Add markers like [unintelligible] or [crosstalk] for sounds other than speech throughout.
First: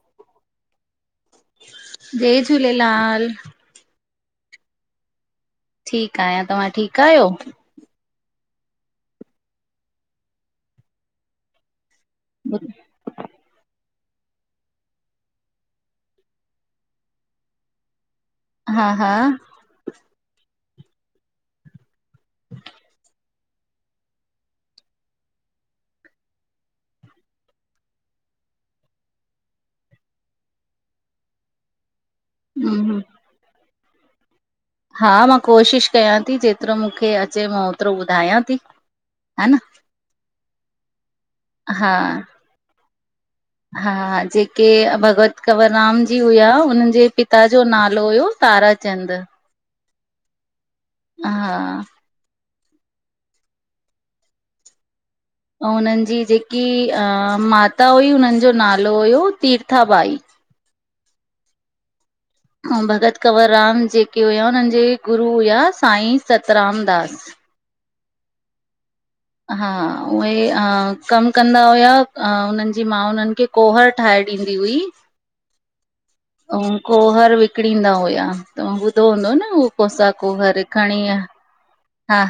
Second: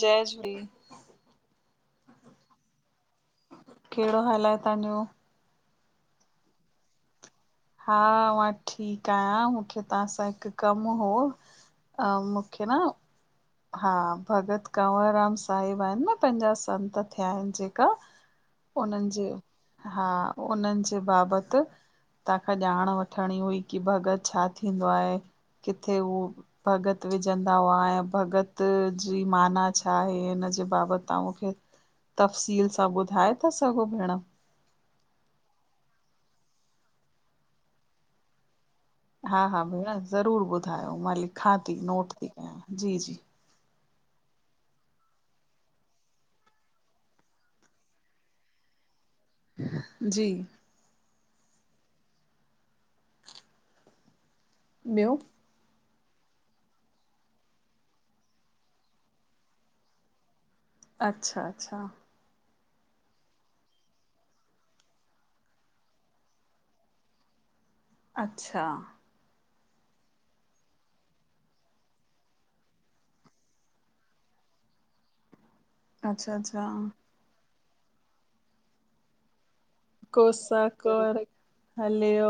जय झूले जय झूलेलाल, केड़ो हाल आ तहां जो? ठीक आहियां तव्हां ठीक आहियो? हा मां ठीक आहियां मूंखे तहां सां हिक कम हो? अं मूंखे न हा भगत कंवरराम साहिब आहिन न पंहिंजा संत थया आहिन जेका हा उ्हनि हा जे हा उ्हनि जे बाबते तहांखां ॼाण वठणी हुई की भगत छा थींदो आहे? किथे उह भॻत विझंदा हुआ? भगत जी माना छा आहे हुन जे बाबत तां मूंखे तफ़सील हूं सां हूं ॿुधाए ता सघो भेण? हा मां कोशिश कयां ती जेतरो मूंखे अचे मां ओतरो ॿुधायां ती। हा -हा भेण ज़रूर ॿुधायो मां लिखां ती हा नोट ती कयां जी- जी। हा जेके भगवत कंवरराम जी हुआ हुनन जे पिता जो नालो हुयो तारा चंद जी हा ॿयो? ऐं हुनन जी जेकी माता हुई हुनन जो नालो हुयो तीरथा बाई। अच्छा अच्छा। अंउं भॻति कंवरराम जेके हुया हुननि जे गुरू हुया साईं सतरामदास। अच्छा हा उहे हा कमु कंदा हुया उन्हनि जी मां उन्हनि खे कोहर ठाहे ॾींदी हुई अच्छा अच्छा अंउं कोहर विकणींदा हुया, तव्हां ॿुधो हूंदो न हू कोसा कोहर खणीं आ हलियो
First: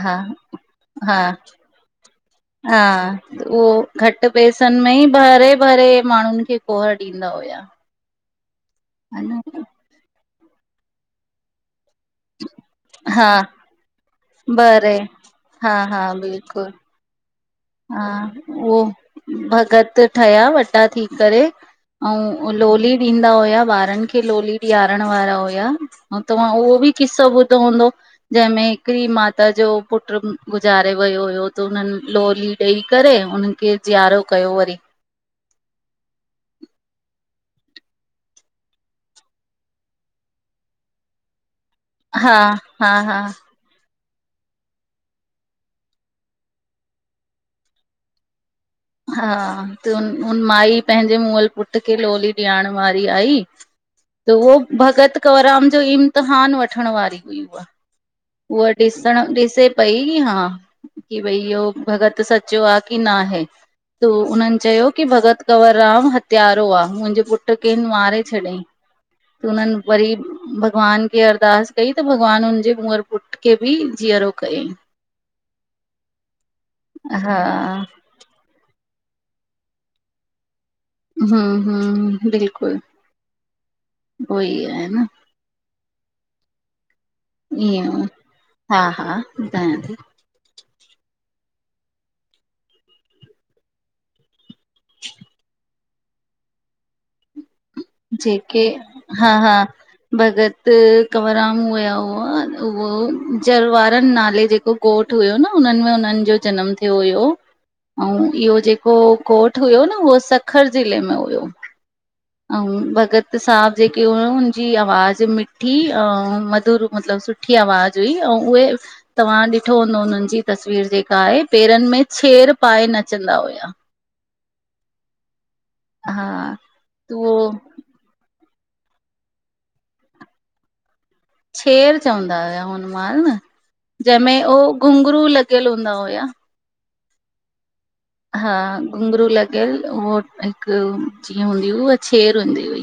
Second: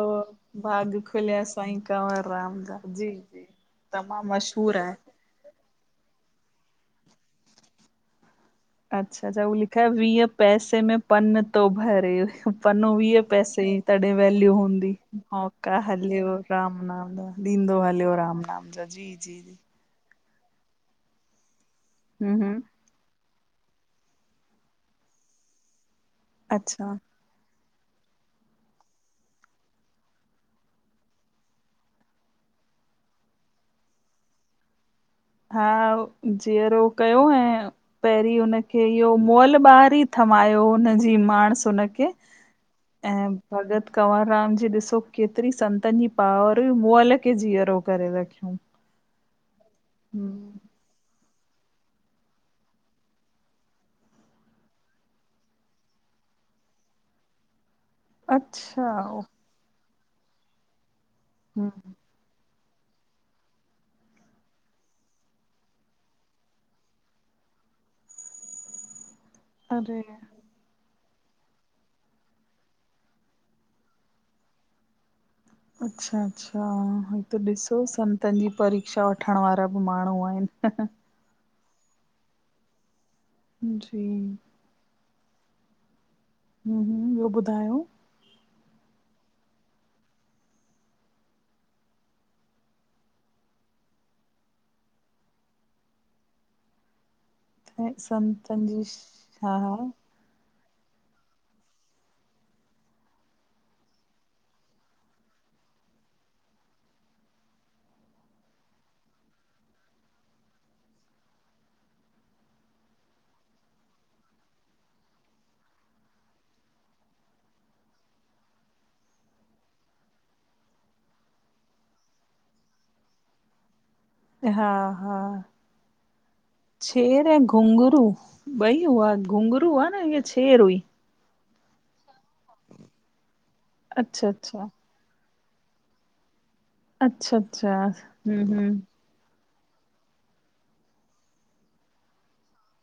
भाग खुलिया साईं कंवरराम हा जा जी जी उहो घटि तमामु मशहूर पैसनि में आहे ई भरे- भरे माण्हुनि खे कोहर ॾींदा हुया। हा अच्छा न -अच्छा हो लिखयल, वीह पैसे में पन तो भरे। पनो वीह हा पैसे तॾहिं वैल्यू हुंदी, भरे हा हौका हा हलियो बिल्कुल राम नाम जा। ॾींदो हा हलियो राम नाम उहो जा, जी जी जी भगत ठहिया वॾा थी करे, हम्म अंउं हम्म लोली ॾींदा हुया, ॿारनि खे लोली ॾियारण वारा हुया। अंउं तव्हां उहो बि अच्छा किस्सो ॿुधो हूंदो जंहिंमें हिकड़ी माता जो पुट्रु गुज़ारे वयो हुयो त उन्हनि लोली ॾई करे उन्हनि खे जियारो कयो वरी हा, जीअरो कयो ऐं पहिरीं हुनखे, इह्यो मुअल ॿार ई थमायो हुनजी माणहस हुनखे हा हा खे हा ऐं भॻत कंवरराम जी ॾिसो, केतिरी संतनि जी पावर, मुअल खे जीअरो करे रखियंऊं। हा त हुन माई पंहिंजे मुअल पुट खे लोली ॾियारण वारी आई। त उहो भॻत कंवराम जो इम्तिहान वठणं वारी हुई उहा। उहा अच्छा ॾिसण, ओ ॾिसे पई हा, कि भई इह्यो हम्म भॻति सच्चो आ की ना हे। त उन्हन चयो की भॻति कंवरराम हत्यारो आ, मुंजे पुट्र खे हिन मारे छॾियंईं। त हुननि अरे वरी भॻवान खे अरदास कई, त भॻवानु हुनजे मुअलु पुट्र खे बि जीअरो कयंईं। अच्छा -अच्छा हा त ॾिसो संत तनि जी परीक्षा वठंण वारा बि माण्हूं आहिनि। हूं हूं बिल्कुल जी उहो ई आहे न हम्म ईयं, हा हा ॿुधायां थी। ऐं जेके संतनि जी हा हा भॻत कंवरराम हुया हुआ, उहो जरवारनि नाले जेको ॻोठु हुयो न, हुननि में उन्हनि जो जनमु थियो हुयो। अंउं इह्यो जेको ॻोठु हुयो न उहो सखर ज़िले में हुयो। अंउं भगत साहब जेके हुआ हुन जी आवाज़ मिठी अंउं मधुर मतलबु सुठी सुठी आवाज़ हुई, अंउं उहे तव्हां ॾिठो हूंदो हुननि जी तस्वीर जेका आहे, पेरनि में छेर पाए नचंदा हुया। हा हा, हा छेर उहो ऐं घुघरूं ॿई हुआ, घुघरूं हुआ न या छेर हुई? छेर चवंदा हुया हुन महिल न, अच्छा जंहिंमें हो अच्छा घुंघरू लॻियल हूंदा हुया। अच्छा अच्छा हा हम्म हम्म घुंघरू लॻियल उहो हिकु जीअं हूंदी हुई उहा छेर हूंदी हुई।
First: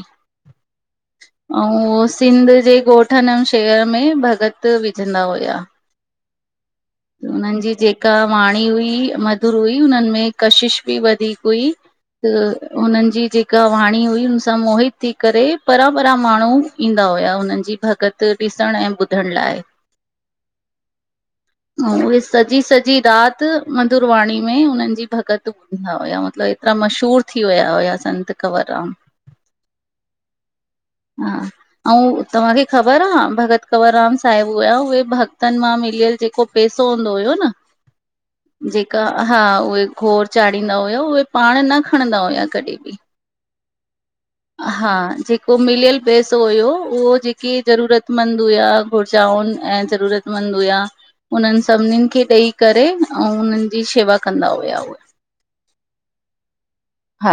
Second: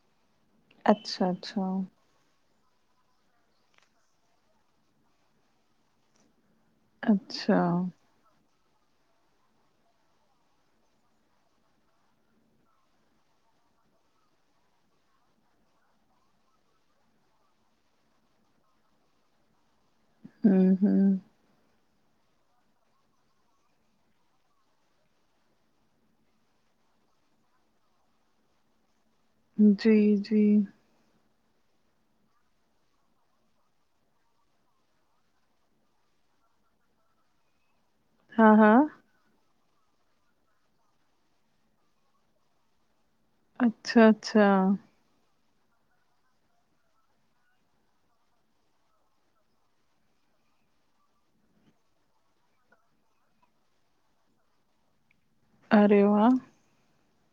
अच्छा अच्छा अउं उहो सिंध जे ॻोठ ॻोठन ऐं शहरन में भॻत विझंदा हुया। उनन अच्छा जी जेका वाणी हुई मधुर हुई। हुनन में कशिश भी वधीक हुई। त हुनन जी जेका वाणी हुई, हुन सां मोहित थी करे परां परां माण्हू ईंदा हुया। उनन जी भॻत ॾिसण ऐं ॿुधण लाए। हूं हूं उहे सजी सजी राति मधुर वाणी में उनन जी भॻत हा हुया मतलब एतरा मशहूर थी विया हुया संत कंवरराम जी जी हा अऊं तांखे ख़बर आ, भगत कंवरराम साहिब हुया उहे भगतन मां मिलियल जेको पेसो हूंदो हुयो न हा हा जेका हा उहे गोर चाढ़ींदा हुया उहे पाण न खणंदा हुया कॾी भी अच्छा अच्छा हा जे उ मिलियल पैसो हुयो, उहो जेके ज़रूरतमंद हुआ घुरजाउन ऐं ज़रूरत वंद हुया उनन सभनिन खे ॾेई करे अऊं उनन जी शेवा कंदा हुया अरे वाह हा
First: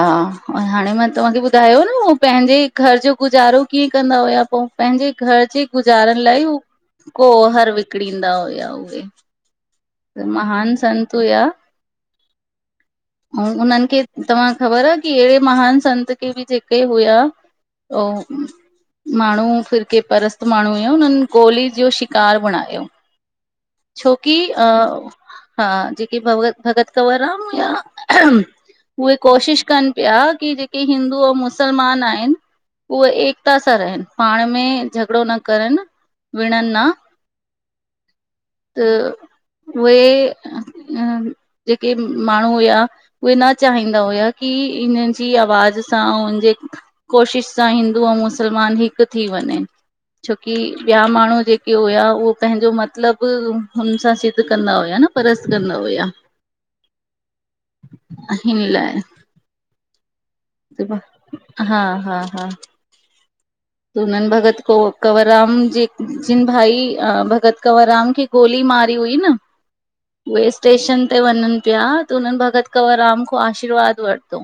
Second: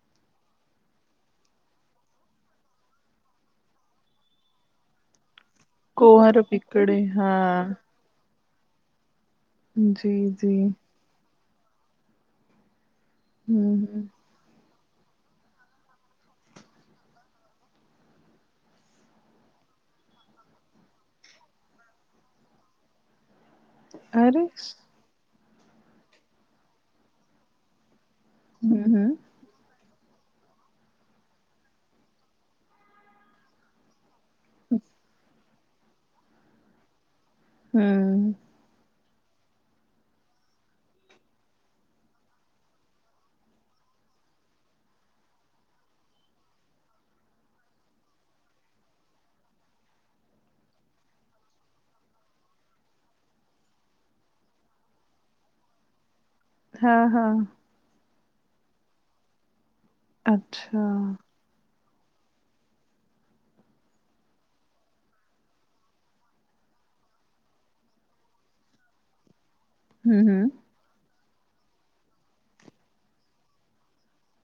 हाणे मां तवां खे ॿुधायो न उहो पंहिंजे घर जो गुजारो कीअं कंदा हुया पो पंहिंजे घर जे गुजारण कुंवर लाए उ पिकड़े हा कोहर विकणीं ईंदा हुया उहे जी जी महान संत हुया अऊं हम्म उनन खे हम्म तव्हां ख़बर की अहिड़े महान संत खे बि जेके हुया ओ माण्हू फिरके परस्त माण्हू हुया, उनन गोली जो शिकार बणायो छोकी अरे अ हम्म हा जेके भ भगत कंवरराम हुया उहे हम्म कोशिश कन ॿिया की जेके हिंदू अऊं मुसलमान आहिन उहे एकता सां रहिन पाण में झगड़ो न करन विणन न हुं त उहे जेके माण्हू हुया उहे न चाहींदा हुया की इन जी आवाज़ सां उन जे कोशिश सां हिंदू ऐं मुसलमान हिक थी वञे छोकी ॿिया माण्हू जेके हुया उहो पंहिंजो मतलब बि हुन सां सिद्ध कंदा हुया न परस कंदा हुया हा हा हिन लाए अच्छा हा हा हा हुनन भॻत क कंवरराम जे जिन भाई अ भगत कंवरराम खे गोली मारी हुई न हम्म उहे टेशन ते वञन पिया त उनन भगत कंवरराम खां आशीर्वाद वरतो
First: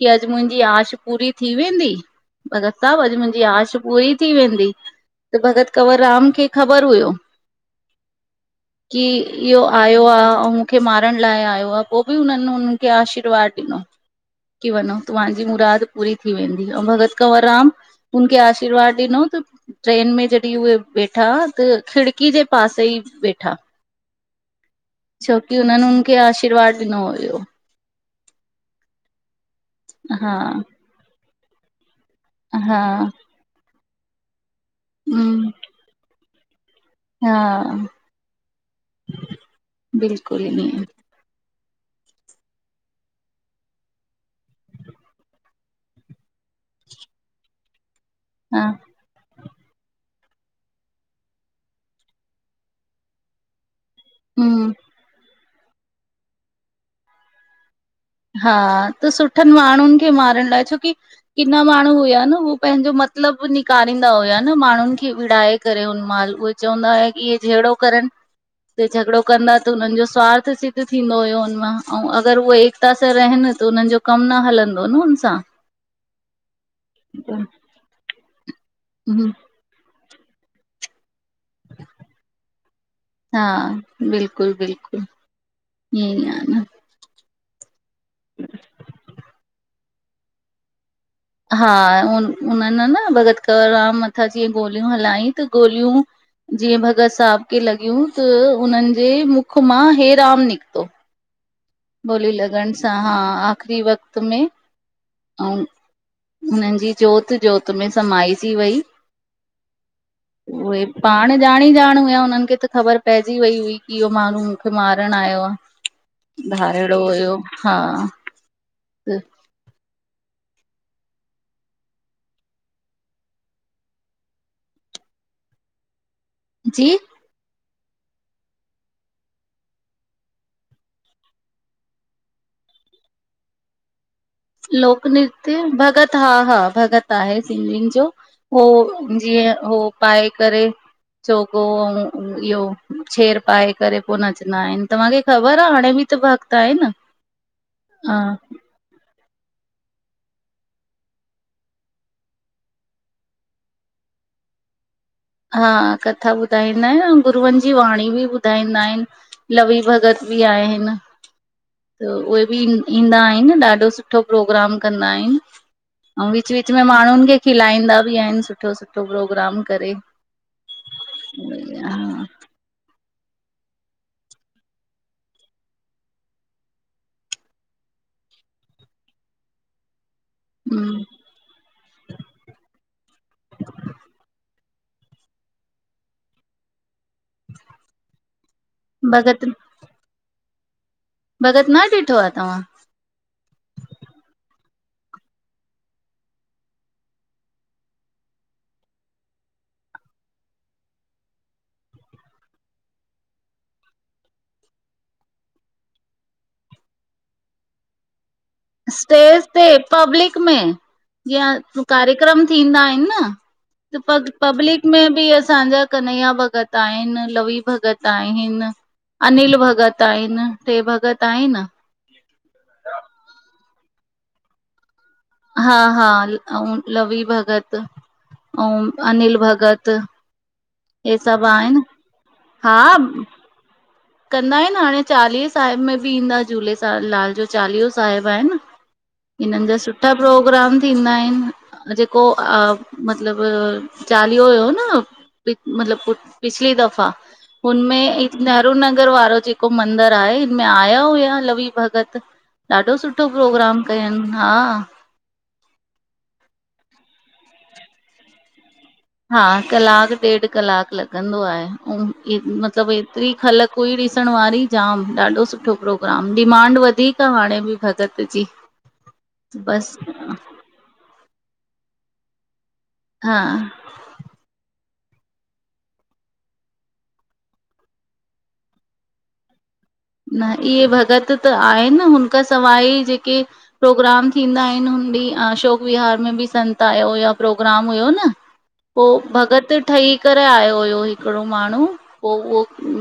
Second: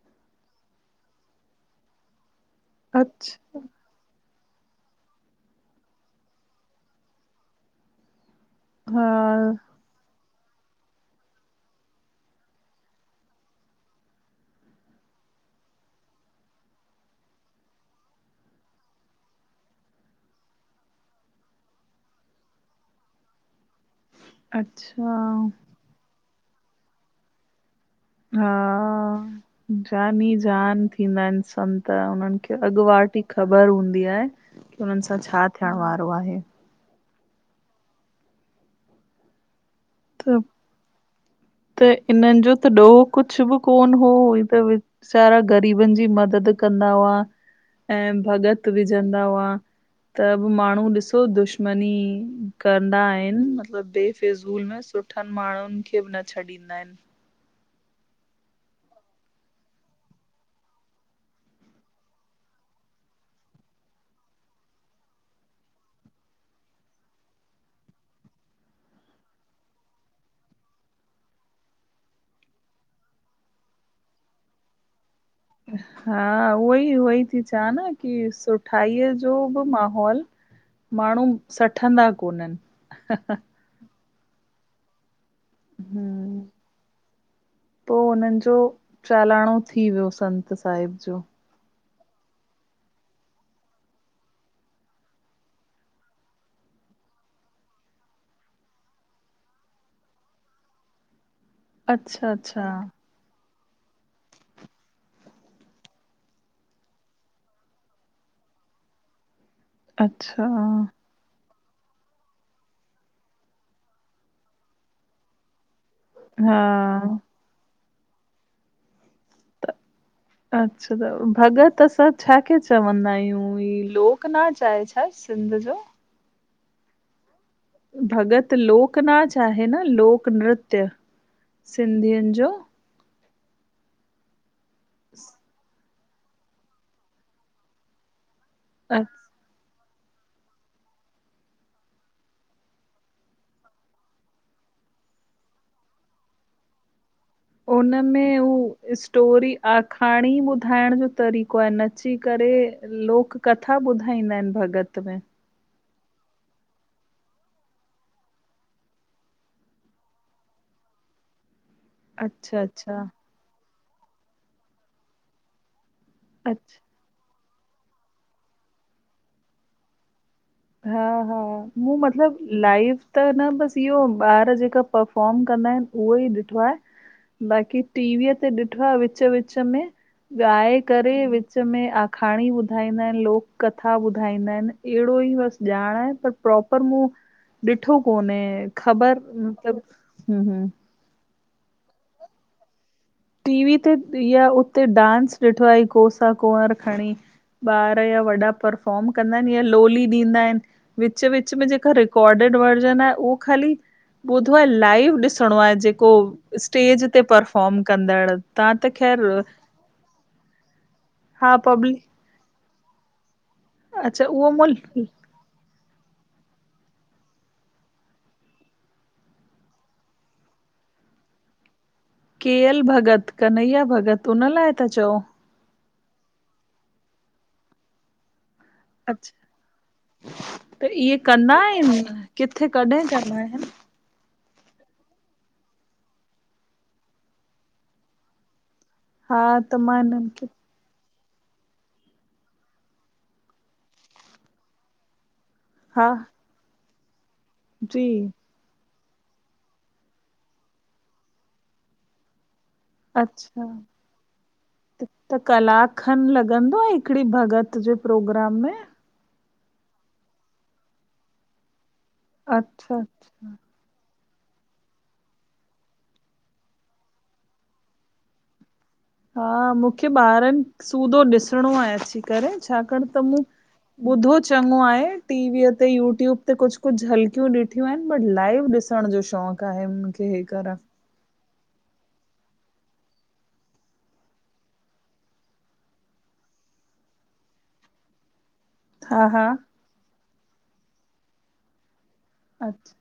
की अजु मुंहिंजी आश पूरी थी वेंदी भगत साहिब अजु मुंहिंजी अच्छा आश पूरी थी वेंदी त भॻत कंवर राम खे ख़बर हुयो की हा इहो आयो लआ अऊं मूंखे मारण लाए आयो आ पो भी उनन हुनन खे आशीर्वाद ॾिनो की वञो तवां जी मुराद पूरी थी वेंदी अऊं भगत कंवरराम हुनखे आशीर्वाद ॾिनो त। ट्रेन में जॾहिं उहे वेठा त खिड़की जे पासे ई वेठा। अच्छा छोकी हुननि हुन खे आशीर्वाद ॾिनो हुयो। हा। जान ई हा जान, थींदा आहिनि संत उननि। की हा अॻुवाट ही ख़बर हूंदी आहे की हुननि सां हम्म, छा थियण वारो आहे। हा। त बिल्कुल न त इननि जो त डोह कुझ बि कोन हो हे त सारा ग़रीबनि जी मदद कंदा हुआ ऐं हा भगत बि जंदा हुआ। त बि माण्हू ॾिसो दुश्मनी कंदा आहिनि। म बेफ़िज़ूल हम्म में सुठनि माण्हुनि खे न छॾींदा आहिनि हा। त सुठनि माण्हुनि खे मारण लाइ छोकी किना माण्हू हुया न उह पंहिंजो मतिलबु निकारींदा हुया न माण्हुनि खे विड़ाए करे हुन मअल् उहे। चवंदा हु की इहे जड़ो करनि। झगड़ो कंदा त हुननि जो स्वार्थ सिद्ध थींदो हुयो। हुनमा ऐं अगरि उहए ऐक उत सां रहनि त हुननि जो कम न हलंदो न हुन सा। हा उहोई, उहोई थी चावा न की सुठााई हम्म, जो। माहौल माण्हू सठंदा कोननि। हा बिल्कुलु, बिल्कुलु, ईअ आहे न। पोइ हुननि जो, चालाणो थी वियो संत साहिब जो। हा। उ उन्हनि न भॻत कंवरराम मथां जीअं गोलियूं हलाय त गोलियूं। जीअं भगति साहब खेे लॻियूं त उ्हनि जे मुख मां हेराम निकितो। अच्छा ॻोली अच्छा लॻण सां हा आख़िरी वक़्त में। ऐं। उन्हनि जी जोति जोति में समाइजी वेई। अच्छा? पाण ॼाण ई ॼाण हुया हुननि खे त ख़बर पहिजी वई हुई की इहो माण्हू मूंखे मारण आयो आ। हा बारिड़ो हुयो हा। अच्छा। त भॻत असां छा के चवंदा आहियूं? ही लोकनाच आहे छा हर सिंध जो? जी? भॻत लोकनाच आहे। न लोक नृत्य सिंधियुनि जो? लोक नृत्य भगत हा। हा। भगत आहे सिंधियुनि जो। हो जीअ हो पाए करे। चोको ऐं इहो छेड़ पाए करे पोइ नचंदा आहिनि। तव्हांखे ख़बर आह हाणे बि त वक़्तु आहे न। हा उनमें उ। स्टोरी आखाणी ॿुधाइण जो तरीक़ो आहे। नची करे लोक। कथा ॿुधाईंदा आहिनि भॻत में। हा। कथा ॿुधाईंदा आहिनि ऐं गुरूअनि जी वाणी बि ॿुधाईंदा आहिनि। लवी भगत बि आहिनि। त उहे बि अच्छा, अच्छा, ईंदा आहिनि ॾाढो सुठो प्रोग्राम कंदा आहिनि। ऐं। विच, विच अच्छा में माण्हुनि खे खिलाईंदा बि आहिनि सुठो सुठो प्रोग्राम करे। हा। हा। मूं हा मतिलब। लाइव त न बसि इहो ॿार जेका पफॉम कंदा आहिनि उहो ई ॾिठो आहे। बाक़ी टीवीअ ते ॾिठो आहे विच, विच में। ॻाए करे विच में आखाणी ॿुधाईंदा आहिनि लोक कथा ॿुधाईंदा आहिनि अहिड़ो ई वस। ॼाणे पर प्रोपर मूं ॾिठो कोन्हे ख़बर भॻत [unintelligible] [inaudible] भॻत न ॾिठो आ तव्हां? टी वी ते या उते डांस ॾिठो आ। कोसा कुंवर खणी। ॿार या वॾा परफॉम कंदा आहिन या लोली ॾींदा आहिन। विच- विच में जेका रिकॉर्डिड वर्जन आहे उ ख़ाली ॿुधो आ लाइव ॾिसणो आहे जेको स्टेज ते परफॉम कंदॾ स्टेज ते पब्लिक में हा जीअं पब्लिक कार्यक्रम थींदा आहिन न अच्छा पग उहो मूं पब्लिक में बि असांजा कन्हैया भॻत आहिन लवी भगत आहिन। अनिल भॻत आहिन टे भॻत आहिन। के एल भॻत कन्हैया भॻत उन लाइ था चओ? हा- हा अऊं लवि भगत अऊं अच्छा अनिल भगत। त इहे सभु कंदा आहिनि आहिन किथे हा कॾहिं कंदा आहिन? कंदा आहिन हाणे चालीहे साहिब में बि ईंदा झूलेलालेलाल जो चालीहो साहिब आहिन। हा हिनन जा त मां सुठा हिननि खे प्रोग्राम थींदा आहिन जेको मतलब चालीहो हुयो नं मतलब हा पिछली दफ़ा जी हुनमें इत ेरु [inaudible] नगर वारो जेको मंदिर आहे हिनमें आया हुया लवी भगत ॾाढो सुठो अच्छा प्रोग्राम कयनि हां। त कलाक खन लॻंदो आहे हिकिड़े भॻत जे प्रोग्राम में। हा कलाक ॾेढ कलाक लॻंदो आहे ऐं मतलब अच्छा अच्छा एतिरी ख़लक कोई ॾिसण वारी जाम ॾाढो सुठो प्रोग्राम डिमांड वधीक हाणे बिं भॻत जी। [inaudible] हां मूंखे बसि ॿारनि सूदो ॾिसणो आहे अची करे छाकाणि त म हा ॿुधो चङो आहे टीवीअ ते यूट्यूब ते कुछ कुछ जल्कियूं ॾिठियूं आहिन बट लाइव ॾिस ॾिसण जो शौक़ आहे। हे न करण इहे भगत त आहिन हुनखां सवाइ जेके प्रोग्राम थींदा आहिन हुनॾ अशोक विहार में बिं संत आयो या प्रोग्राम हुयो न पो हा हा भॻत ठही करे आयो हुयो हिकिड़ो माण्हू। पो उहो अच्छा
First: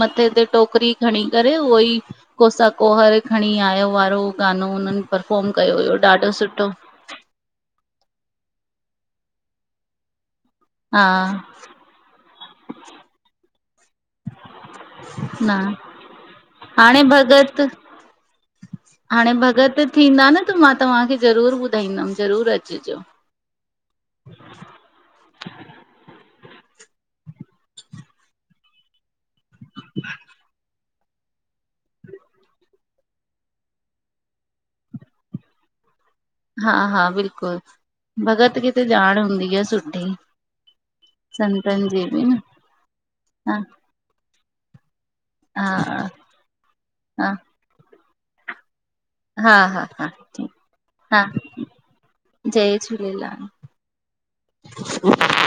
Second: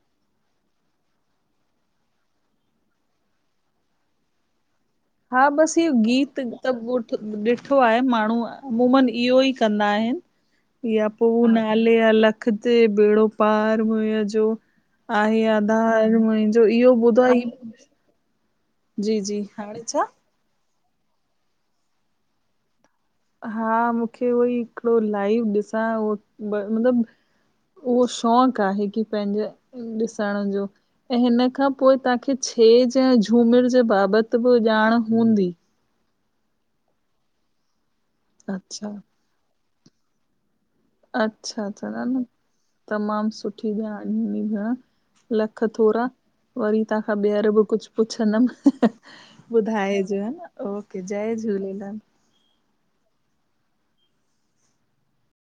मथे ते टोकरी खणी। करे उहो ई कोसा कोहर खणी आयो वारो गानो उननि हां बस इयो गीत त [unintelligible] ॾिठो आहे माण्हू मुमूमन इहो ई कंदा आहिन हा या पोइ न लेया लख ते बेड़ो थी। पार मुंहिंज जो आहे न आधार मुंहिंजो इहो हाणे ॿुधो ई भगत हाणे भॻत छा? थींदा न त मां तव्हांखे ज़रूर ॿुधाईंदंम ज़रूर अचिजो। हा मूंखे उहोई हिकिड़ो लाइव ॾिसां उह मतलब उहो शौक़ आहे की पंहिंजे ॾिसण जो। ऐं हिन खां पोइ तांखे छेॼ ऐं झूमिर जे बाबत बि ॼाण हूंदी। हां- हां बिल्कुल भगत केथ अच्छा जाण हूंदी आ सुठी। अच्छा संतन त दा जी न बि तमामु हा सुठी ॼाण आ। हण लख हा थोॾा वरी तां खां हा ॿीहर बि कुझु पुछंदम? हा हा हा ॿुधाएजो ठीकु नओके हा जय झूलेलाल। जय झूलेलाल।